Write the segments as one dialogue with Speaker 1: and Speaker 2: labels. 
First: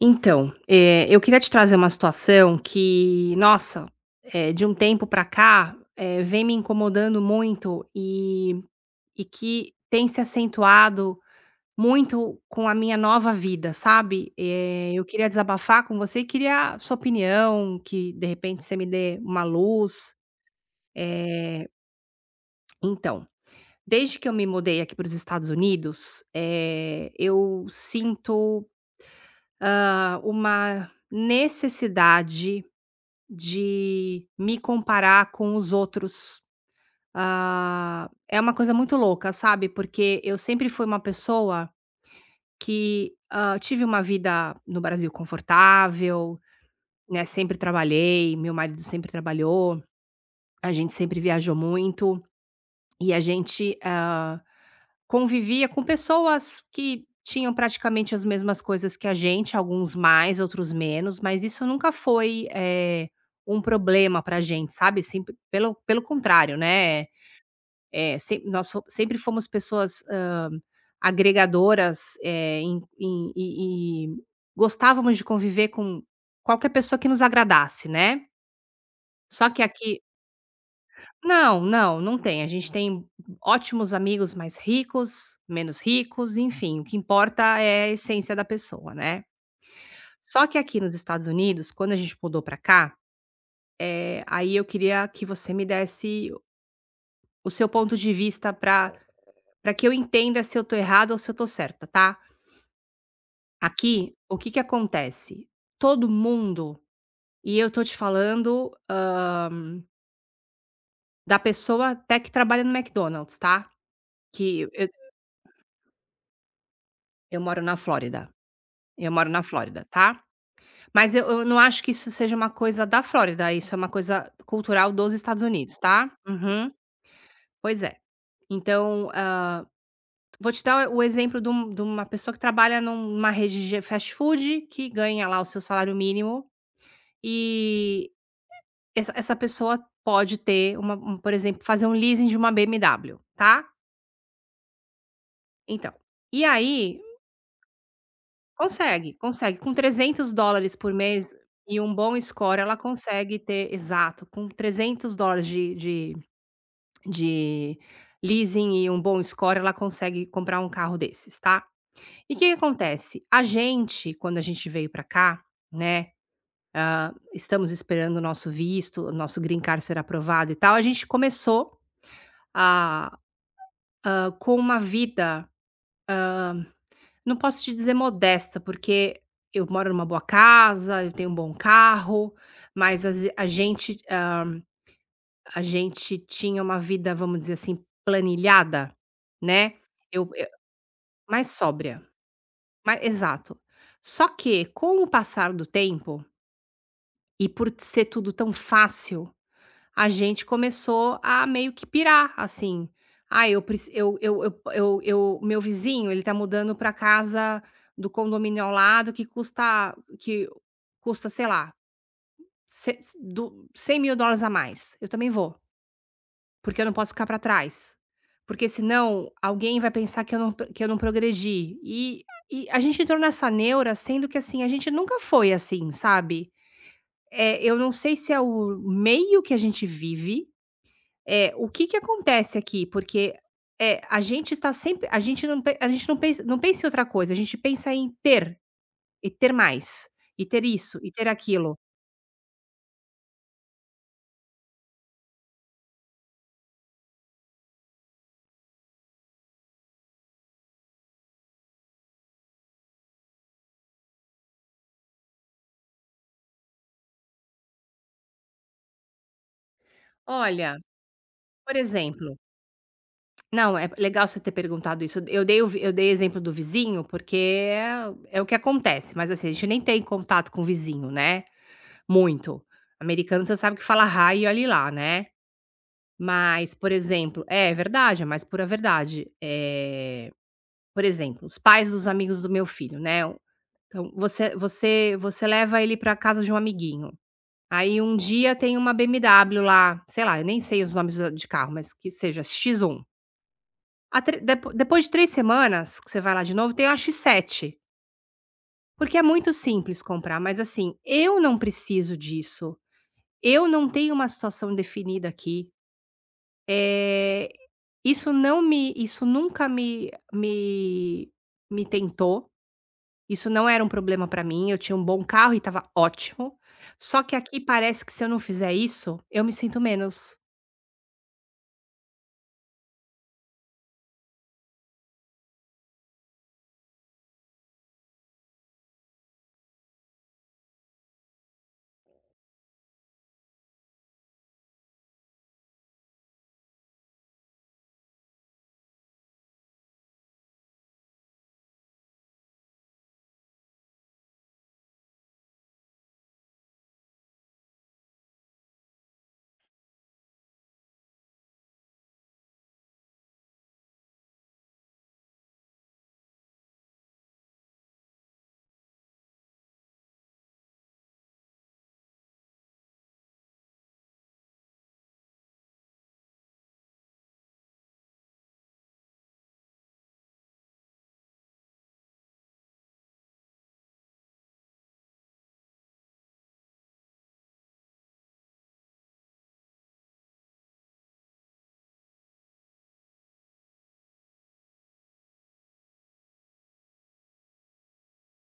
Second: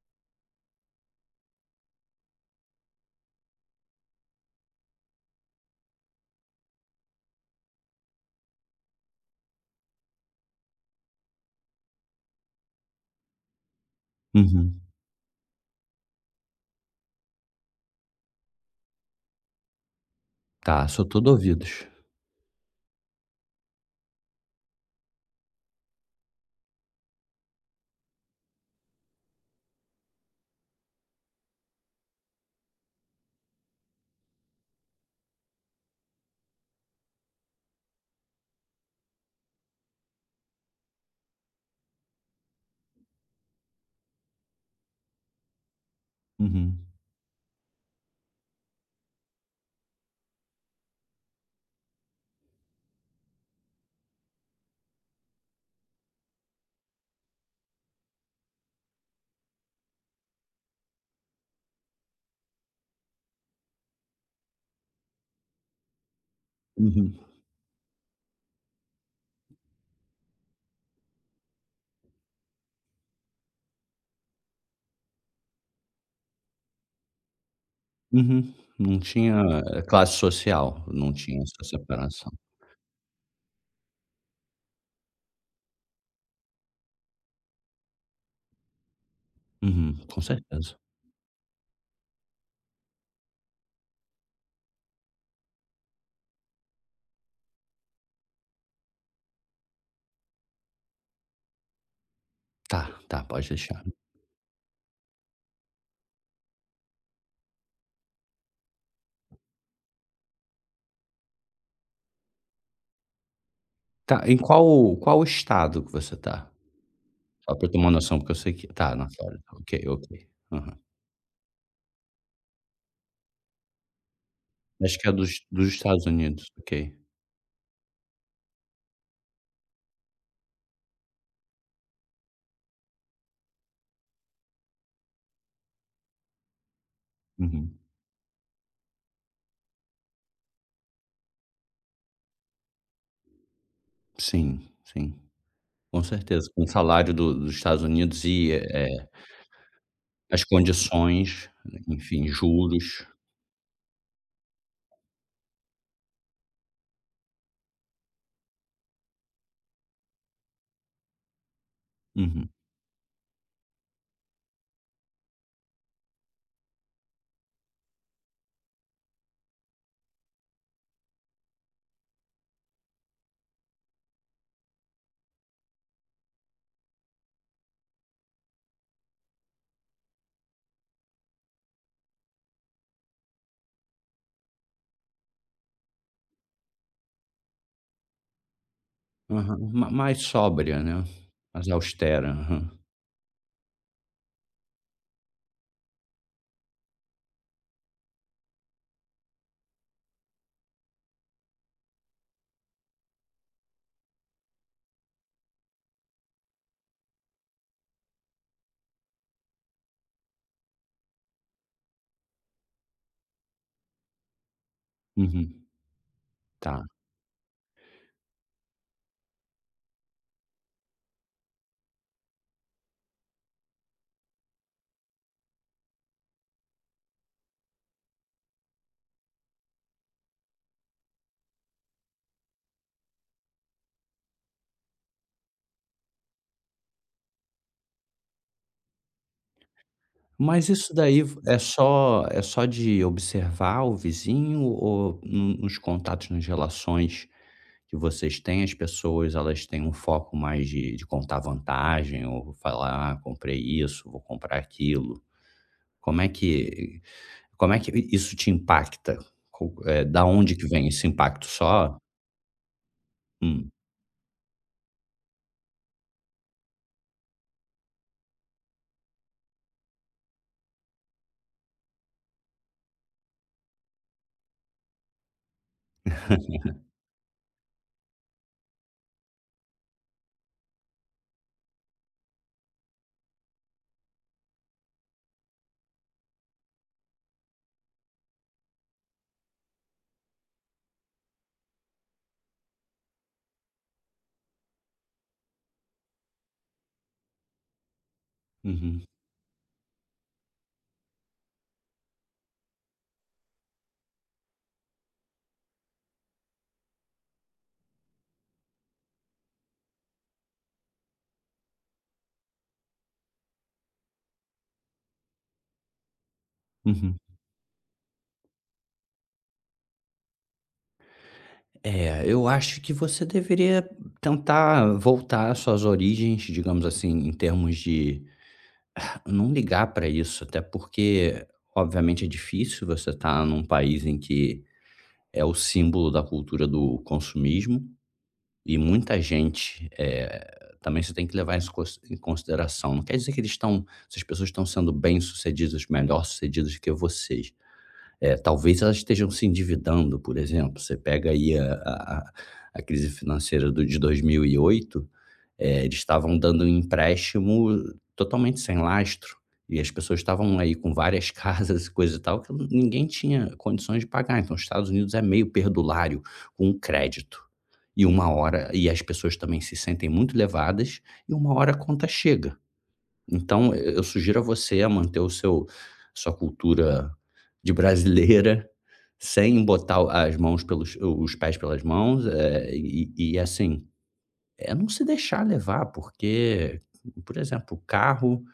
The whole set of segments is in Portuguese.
Speaker 1: Então, eu queria te trazer uma situação que, nossa, de um tempo pra cá, vem me incomodando muito e que tem se acentuado muito com a minha nova vida, sabe.
Speaker 2: Uhum.
Speaker 1: Eu queria desabafar com você e queria sua opinião, que de repente você me dê uma luz.
Speaker 2: Tá, sou todo
Speaker 1: Eh,
Speaker 2: ouvidos.
Speaker 1: então, desde que eu me mudei aqui para os Estados Unidos, eu sinto, uma necessidade de me comparar com os outros. Ah, é uma coisa muito louca, sabe, porque eu sempre fui uma pessoa que, tive uma vida no Brasil confortável,
Speaker 2: Uhum,
Speaker 1: né, sempre trabalhei, meu marido sempre trabalhou, a gente sempre viajou muito e a gente, ah, convivia com pessoas que tinham praticamente as mesmas coisas que a gente, alguns mais, outros menos, mas isso nunca foi, um problema pra gente, sabe, sempre pelo contrário, né.
Speaker 2: uhum,
Speaker 1: eh, sem nós fo Sempre fomos pessoas, agregadoras, gostávamos de conviver com qualquer pessoa que nos agradasse, né.
Speaker 2: uhum. Não tinha
Speaker 1: Só que aqui
Speaker 2: classe social, não tinha
Speaker 1: não,
Speaker 2: essa
Speaker 1: não, não
Speaker 2: separação.
Speaker 1: tem. A gente tem ótimos amigos mais ricos, menos ricos, enfim, o que importa é a essência da pessoa, né.
Speaker 2: Uhum, com
Speaker 1: Só que
Speaker 2: certeza.
Speaker 1: aqui nos Estados Unidos, quando a gente mudou pra cá, aí eu queria que você me desse o seu ponto de vista pra para que eu entenda se eu tô errada ou se eu tô certa, tá.
Speaker 2: Tá, tá, pode deixar.
Speaker 1: Aqui, o que que acontece? Todo mundo, e eu tô te falando, da pessoa até que trabalha no McDonald's, tá,
Speaker 2: Tá, em
Speaker 1: que eu
Speaker 2: qual estado que você tá?
Speaker 1: eu
Speaker 2: Só
Speaker 1: moro
Speaker 2: pra eu
Speaker 1: na
Speaker 2: ter uma noção,
Speaker 1: Flórida.
Speaker 2: porque eu sei que tá, na
Speaker 1: Eu moro
Speaker 2: Flórida.
Speaker 1: na
Speaker 2: Ok,
Speaker 1: Flórida, tá?
Speaker 2: ok. Aham.
Speaker 1: Mas eu não acho que isso seja uma coisa da Flórida, isso é uma coisa cultural
Speaker 2: Acho que é
Speaker 1: dos
Speaker 2: dos
Speaker 1: Estados
Speaker 2: dos
Speaker 1: Unidos,
Speaker 2: Estados
Speaker 1: tá?
Speaker 2: Unidos,
Speaker 1: Uhum.
Speaker 2: ok.
Speaker 1: Pois é. Então, vou te dar o exemplo de uma pessoa que trabalha numa rede de fast food, que ganha lá o seu salário mínimo,
Speaker 2: Uhum.
Speaker 1: e essa pessoa pode ter por exemplo, fazer um leasing de uma BMW, tá?
Speaker 2: Sim, sim,
Speaker 1: Então,
Speaker 2: com
Speaker 1: e
Speaker 2: certeza. Com o
Speaker 1: aí
Speaker 2: salário do dos Estados Unidos e,
Speaker 1: consegue, consegue. Com 300
Speaker 2: as
Speaker 1: dólares por mês
Speaker 2: condições,
Speaker 1: e um bom
Speaker 2: enfim,
Speaker 1: score, ela
Speaker 2: juros.
Speaker 1: consegue ter, exato, com 300 dólares de leasing e um bom score, ela consegue comprar um carro desses, tá. E o que
Speaker 2: Uhum.
Speaker 1: que acontece? A gente, quando a gente veio pra cá, né, estamos esperando o nosso visto, o nosso green card ser aprovado e tal, a gente começou a com uma vida, não posso te dizer modesta, porque eu moro numa boa casa, eu tenho um bom carro, mas as a gente, a gente tinha uma vida, vamos dizer assim, planilhada,
Speaker 2: Aham,
Speaker 1: né,
Speaker 2: ma mais
Speaker 1: eu
Speaker 2: sóbria, né,
Speaker 1: mais
Speaker 2: mais
Speaker 1: sóbria,
Speaker 2: austera, aham,
Speaker 1: mais, exato. Só que com o passar do tempo, e por ser tudo tão fácil, a gente começou a meio que pirar, assim. Ah, eu preci eu meu vizinho, ele tá mudando pra casa do condomínio ao lado que custa, sei lá, ce do US$ 100.000 a mais. Eu também vou,
Speaker 2: uhum,
Speaker 1: porque
Speaker 2: tá.
Speaker 1: eu não posso ficar pra trás. Porque senão alguém vai pensar que eu não progredi. E a gente entrou nessa neura, sendo que, assim, a gente nunca foi assim, sabe. Eu não sei se é o meio que a gente vive. É, o que que acontece aqui? Porque, a gente está sempre, a gente não pensa em outra coisa. A gente pensa em ter, e ter mais, e ter
Speaker 2: Mas isso
Speaker 1: isso, e
Speaker 2: daí
Speaker 1: ter aquilo.
Speaker 2: é só de observar o vizinho ou no nos contatos, nas relações que vocês têm, as pessoas elas têm um foco mais de contar vantagem ou falar: "Ah, comprei isso, vou comprar aquilo". Como é que como é que isso te impacta? Da onde que
Speaker 1: Olha,
Speaker 2: vem esse impacto
Speaker 1: por
Speaker 2: só?
Speaker 1: exemplo,
Speaker 2: Hum.
Speaker 1: não, é legal você ter perguntado isso. Eu dei exemplo do vizinho, porque é o que acontece, mas, assim, a gente nem tem contato com o vizinho, né, muito. Americano, você sabe que fala "hi" e olhe lá, né. Mas, por exemplo, é verdade, é mais pura verdade. Por exemplo, os pais dos amigos do meu filho, né, então você leva ele pra casa de um amiguinho, aí um dia tem uma BMW lá, sei lá, eu nem sei os nomes da de carro, mas que seja X1. A tre depo Depois de 3 semanas que você vai lá de novo, tem uma X7,
Speaker 2: Uhum,
Speaker 1: porque é muito simples comprar, mas, assim, eu não preciso disso, eu não tenho uma situação definida aqui, eh, isso nunca me tentou. Isso não era um problema pra mim, eu tinha um bom carro e estava ótimo.
Speaker 2: uhum.
Speaker 1: Só que aqui parece que se eu não fizer isso, eu me sinto menos.
Speaker 2: É, eu acho que você deveria tentar voltar às suas origens, digamos assim, em termos de não ligar para isso, até porque, obviamente, é difícil você estar num país em que é o símbolo da cultura do consumismo e muita gente. É, também você tem que levar isso em consideração. Não quer dizer que eles estão, essas pessoas estão sendo bem-sucedidas, melhor-sucedidas que vocês. É, talvez elas estejam se endividando. Por exemplo, você pega aí a crise financeira do de 2008. Eles estavam dando um empréstimo totalmente sem lastro, e as pessoas estavam aí com várias casas e coisa e tal, que ninguém tinha condições de pagar. Então os Estados Unidos é meio perdulário com o crédito. E uma hora, e as pessoas também se sentem muito levadas, e uma hora a conta chega. Então, e eu sugiro a você a manter o seu sua cultura de brasileira, sem botar o as mãos pelos os pés pelas mãos, e assim, não se deixar levar, porque, por exemplo, o carro,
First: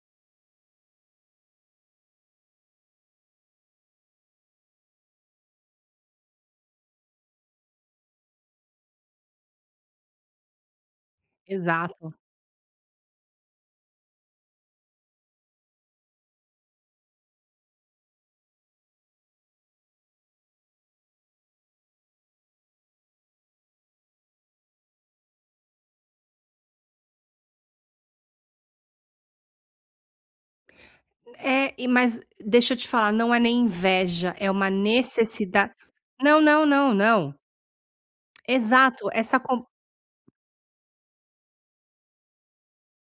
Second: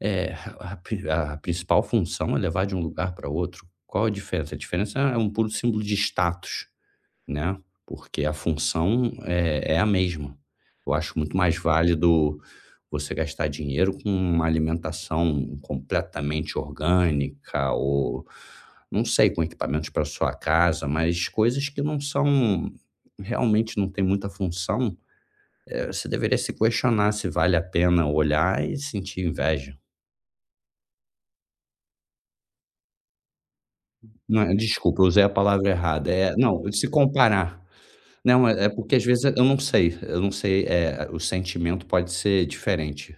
Speaker 2: eh, a principal função é levar de um lugar para outro. Qual a diferença? A diferença é um puro símbolo de status, né, porque a função é é a mesma. Eu acho muito mais
Speaker 1: Exato.
Speaker 2: válido você gastar dinheiro com uma alimentação completamente orgânica ou, não sei, com equipamentos para sua casa, mas coisas que não são realmente, não tem muita função. Você deveria se questionar se vale a pena olhar e sentir inveja.
Speaker 1: É, mas deixa eu te falar, não é nem inveja,
Speaker 2: Não
Speaker 1: é
Speaker 2: é
Speaker 1: uma
Speaker 2: desculpa, eu usei a palavra
Speaker 1: necessidade.
Speaker 2: errada. É,
Speaker 1: Não,
Speaker 2: não,
Speaker 1: não,
Speaker 2: se
Speaker 1: não, não.
Speaker 2: comparar. Não, é é porque às
Speaker 1: Exato,
Speaker 2: vezes
Speaker 1: essa com
Speaker 2: eu não sei, o sentimento pode ser diferente.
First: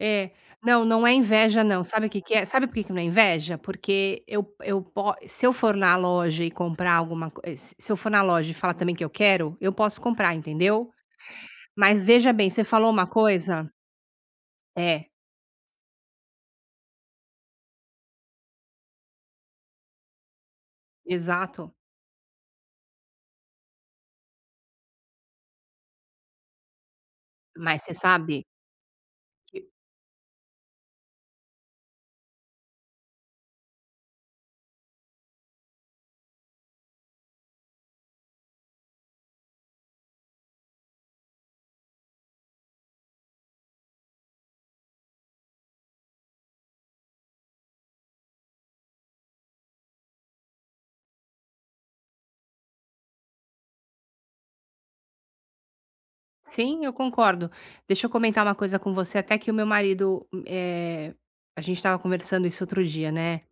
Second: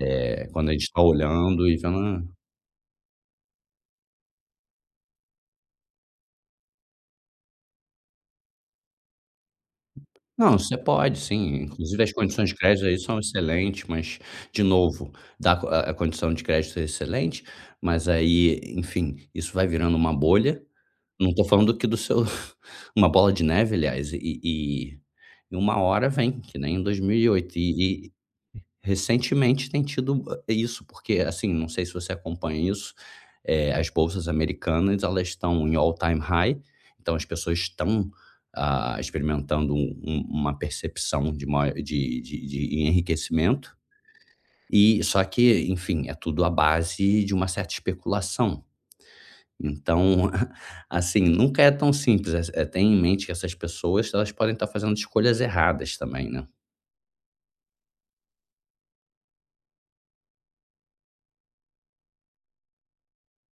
Speaker 1: é,
Speaker 2: Quando a
Speaker 1: não,
Speaker 2: gente tá
Speaker 1: não é inveja
Speaker 2: olhando e
Speaker 1: não,
Speaker 2: vendo
Speaker 1: sabe o que
Speaker 2: "Ah",
Speaker 1: que é? Sabe por que que não é inveja? Porque eu po se eu for na loja e comprar alguma coisa, se eu for na loja e falar também que eu quero, eu posso comprar,
Speaker 2: não, você
Speaker 1: entendeu?
Speaker 2: pode sim, inclusive
Speaker 1: Mas
Speaker 2: as
Speaker 1: veja
Speaker 2: condições
Speaker 1: bem,
Speaker 2: de
Speaker 1: você
Speaker 2: crédito
Speaker 1: falou
Speaker 2: aí
Speaker 1: uma
Speaker 2: são
Speaker 1: coisa.
Speaker 2: excelentes, mas de
Speaker 1: É.
Speaker 2: novo, dá co a condição de crédito é excelente, mas aí, enfim, isso vai virando uma bolha. Não tô
Speaker 1: Exato.
Speaker 2: falando que do seu uma bola de neve aliás, e uma hora vem, que nem em 2008 e oito.
Speaker 1: Mas você
Speaker 2: e e
Speaker 1: sabe que
Speaker 2: recentemente tem tido, isso, porque, assim, não sei se você acompanha isso. As bolsas americanas elas estão em all time high, então as pessoas estão, ah, experimentando uma percepção de maior de enriquecimento, e só que, enfim, é tudo à base de uma certa especulação. Então, assim, nunca é tão simples, é tenha em mente que essas pessoas elas podem estar fazendo escolhas erradas também, né.
Speaker 1: sim, eu concordo. Deixa eu comentar uma coisa com você, até que o meu marido, a gente estava conversando isso outro dia, né.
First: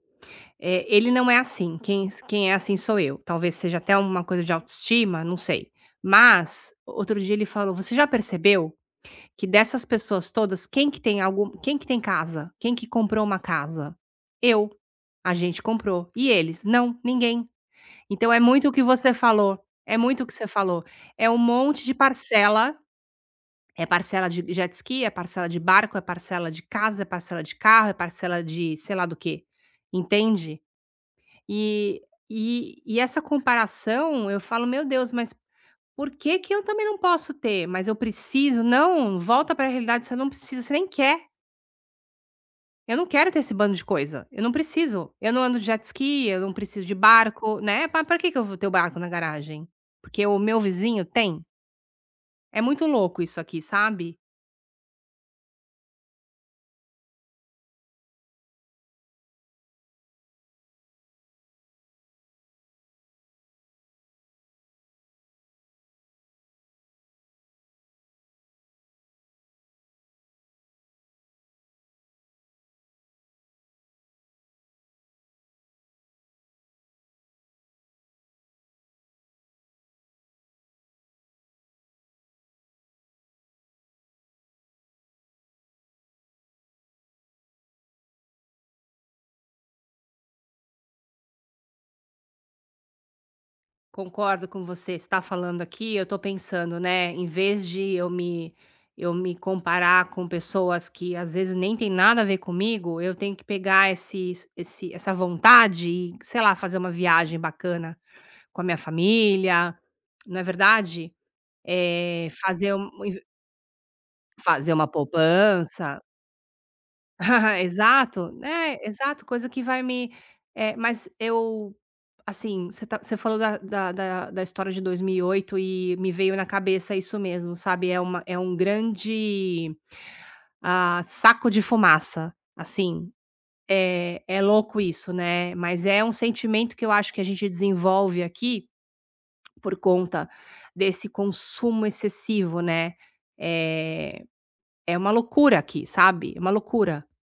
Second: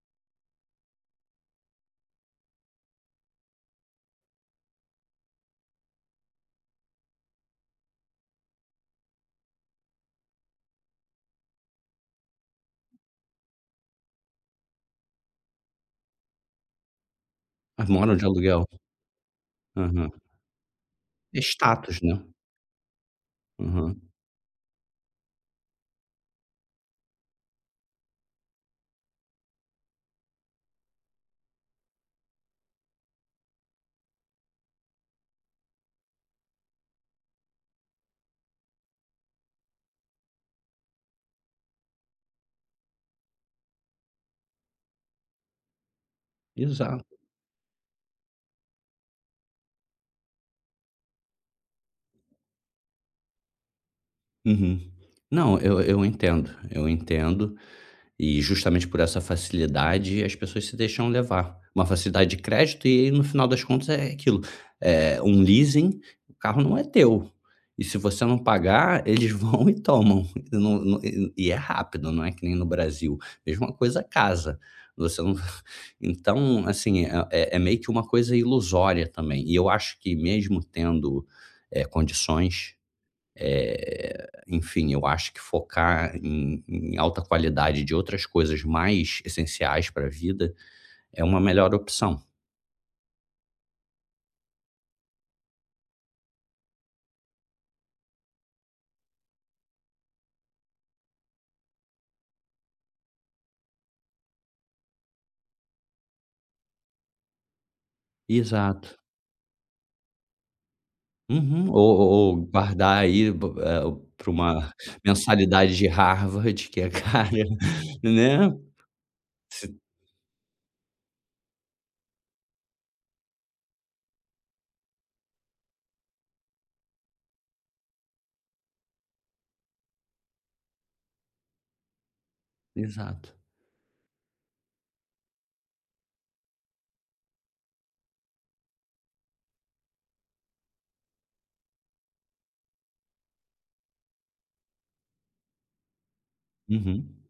Speaker 1: Ele não é assim, quem é assim sou eu. Talvez seja até uma coisa de autoestima, não sei. Mas, outro dia ele falou: "Você já percebeu que, dessas pessoas todas, quem que tem casa? Quem que comprou uma casa? Eu. A gente comprou. E eles? Não, ninguém".
Speaker 2: Mas moram de
Speaker 1: Então é
Speaker 2: aluguel.
Speaker 1: muito o que você falou, é
Speaker 2: Aham.
Speaker 1: muito o que você falou. É um
Speaker 2: É
Speaker 1: monte de
Speaker 2: status, né.
Speaker 1: parcela, é
Speaker 2: Aham.
Speaker 1: parcela de jet ski, é parcela de barco, é parcela de casa, é parcela de carro, é parcela de sei lá do quê, entende? E e essa comparação, eu falo: "Meu Deus, mas por que que eu também não posso ter? Mas eu preciso". Não, volta para a realidade, você não precisa, você nem quer. Eu não quero ter esse bando de coisa, eu não preciso. Eu não ando de jet ski, eu não preciso de
Speaker 2: Exato.
Speaker 1: barco, né, pa pra que que eu vou ter o barco na garagem? Porque o meu vizinho tem? É muito louco isso aqui, sabe.
Speaker 2: Uhum. Não, eu entendo, eu entendo. E justamente por essa facilidade, as pessoas se deixam levar. Uma facilidade de crédito e aí no final das contas é aquilo, um leasing, o carro não é teu. E se você não pagar, eles vão e tomam. E não não é rápido, não é que nem no Brasil. Mesma coisa casa, você não então, assim, é meio que uma coisa ilusória também. E eu acho que mesmo tendo, condições, enfim, eu acho que focar em alta qualidade de outras coisas mais essenciais para a vida é uma melhor opção.
Speaker 1: Concordo com você, você tá falando aqui, eu tô pensando, né, em vez de eu me comparar com pessoas que às vezes nem tem nada a ver comigo, eu tenho que pegar esse esse essa vontade e, sei lá, fazer uma viagem bacana com a minha
Speaker 2: Exato.
Speaker 1: família, não é verdade?
Speaker 2: Uhum.
Speaker 1: É
Speaker 2: Ou
Speaker 1: fazer um
Speaker 2: guardar aí, eh, para uma
Speaker 1: Fazer uma
Speaker 2: mensalidade de
Speaker 1: poupança.
Speaker 2: Harvard que é cara,
Speaker 1: Exato,
Speaker 2: né.
Speaker 1: né, exato, coisa que vai me mas eu, assim, você falou da história de 2008, e me veio na cabeça isso mesmo, sabe, é uma é um grande, ah, saco de fumaça, assim,
Speaker 2: Exato.
Speaker 1: é louco isso, né, mas é um sentimento que eu acho que a gente desenvolve aqui, por conta desse consumo excessivo, né. É, é uma loucura aqui, sabe, é uma loucura.
Speaker 2: Uhum.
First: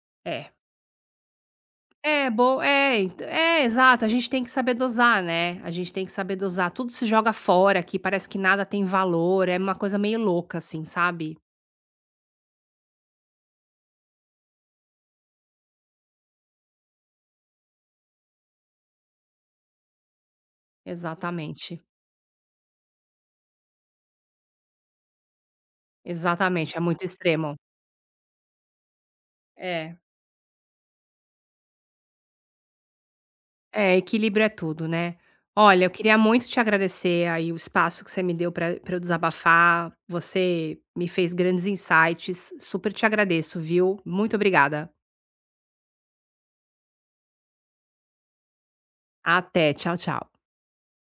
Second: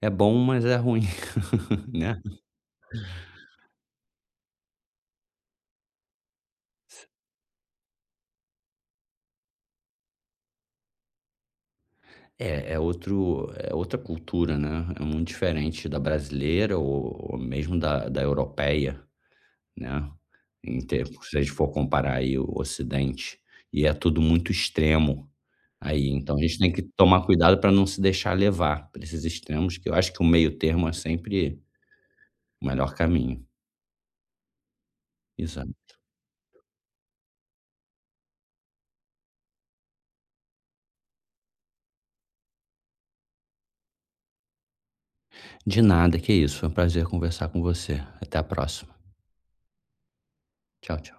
Speaker 2: É bom,
Speaker 1: É.
Speaker 2: mas é ruim, né.
Speaker 1: É bo é ent É, exato, a gente tem que saber dosar, né, a gente tem que saber dosar. Tudo se joga fora aqui, parece que nada tem valor, é uma coisa meio louca, assim, sabe.
Speaker 2: É é outro é outra cultura, né, é muito diferente da brasileira ou mesmo da europeia, né, em tempo se a gente for
Speaker 1: Exatamente,
Speaker 2: comparar aí o Ocidente, e é tudo muito extremo aí, então a gente tem
Speaker 1: exatamente, é
Speaker 2: que
Speaker 1: muito
Speaker 2: tomar
Speaker 1: extremo.
Speaker 2: cuidado para não se deixar levar para esses extremos, que eu
Speaker 1: É,
Speaker 2: acho que o meio termo é sempre o melhor caminho.
Speaker 1: é, equilíbrio é tudo, né.
Speaker 2: Exato.
Speaker 1: Olha, eu queria muito te agradecer aí o espaço que você me deu para pra eu desabafar, você me fez grandes insights, super te agradeço, viu. Muito obrigada.
Speaker 2: De nada, que isso, foi um prazer conversar com você. Até a próxima.
Speaker 1: Até, tchau, tchau.
Speaker 2: Tchau, tchau.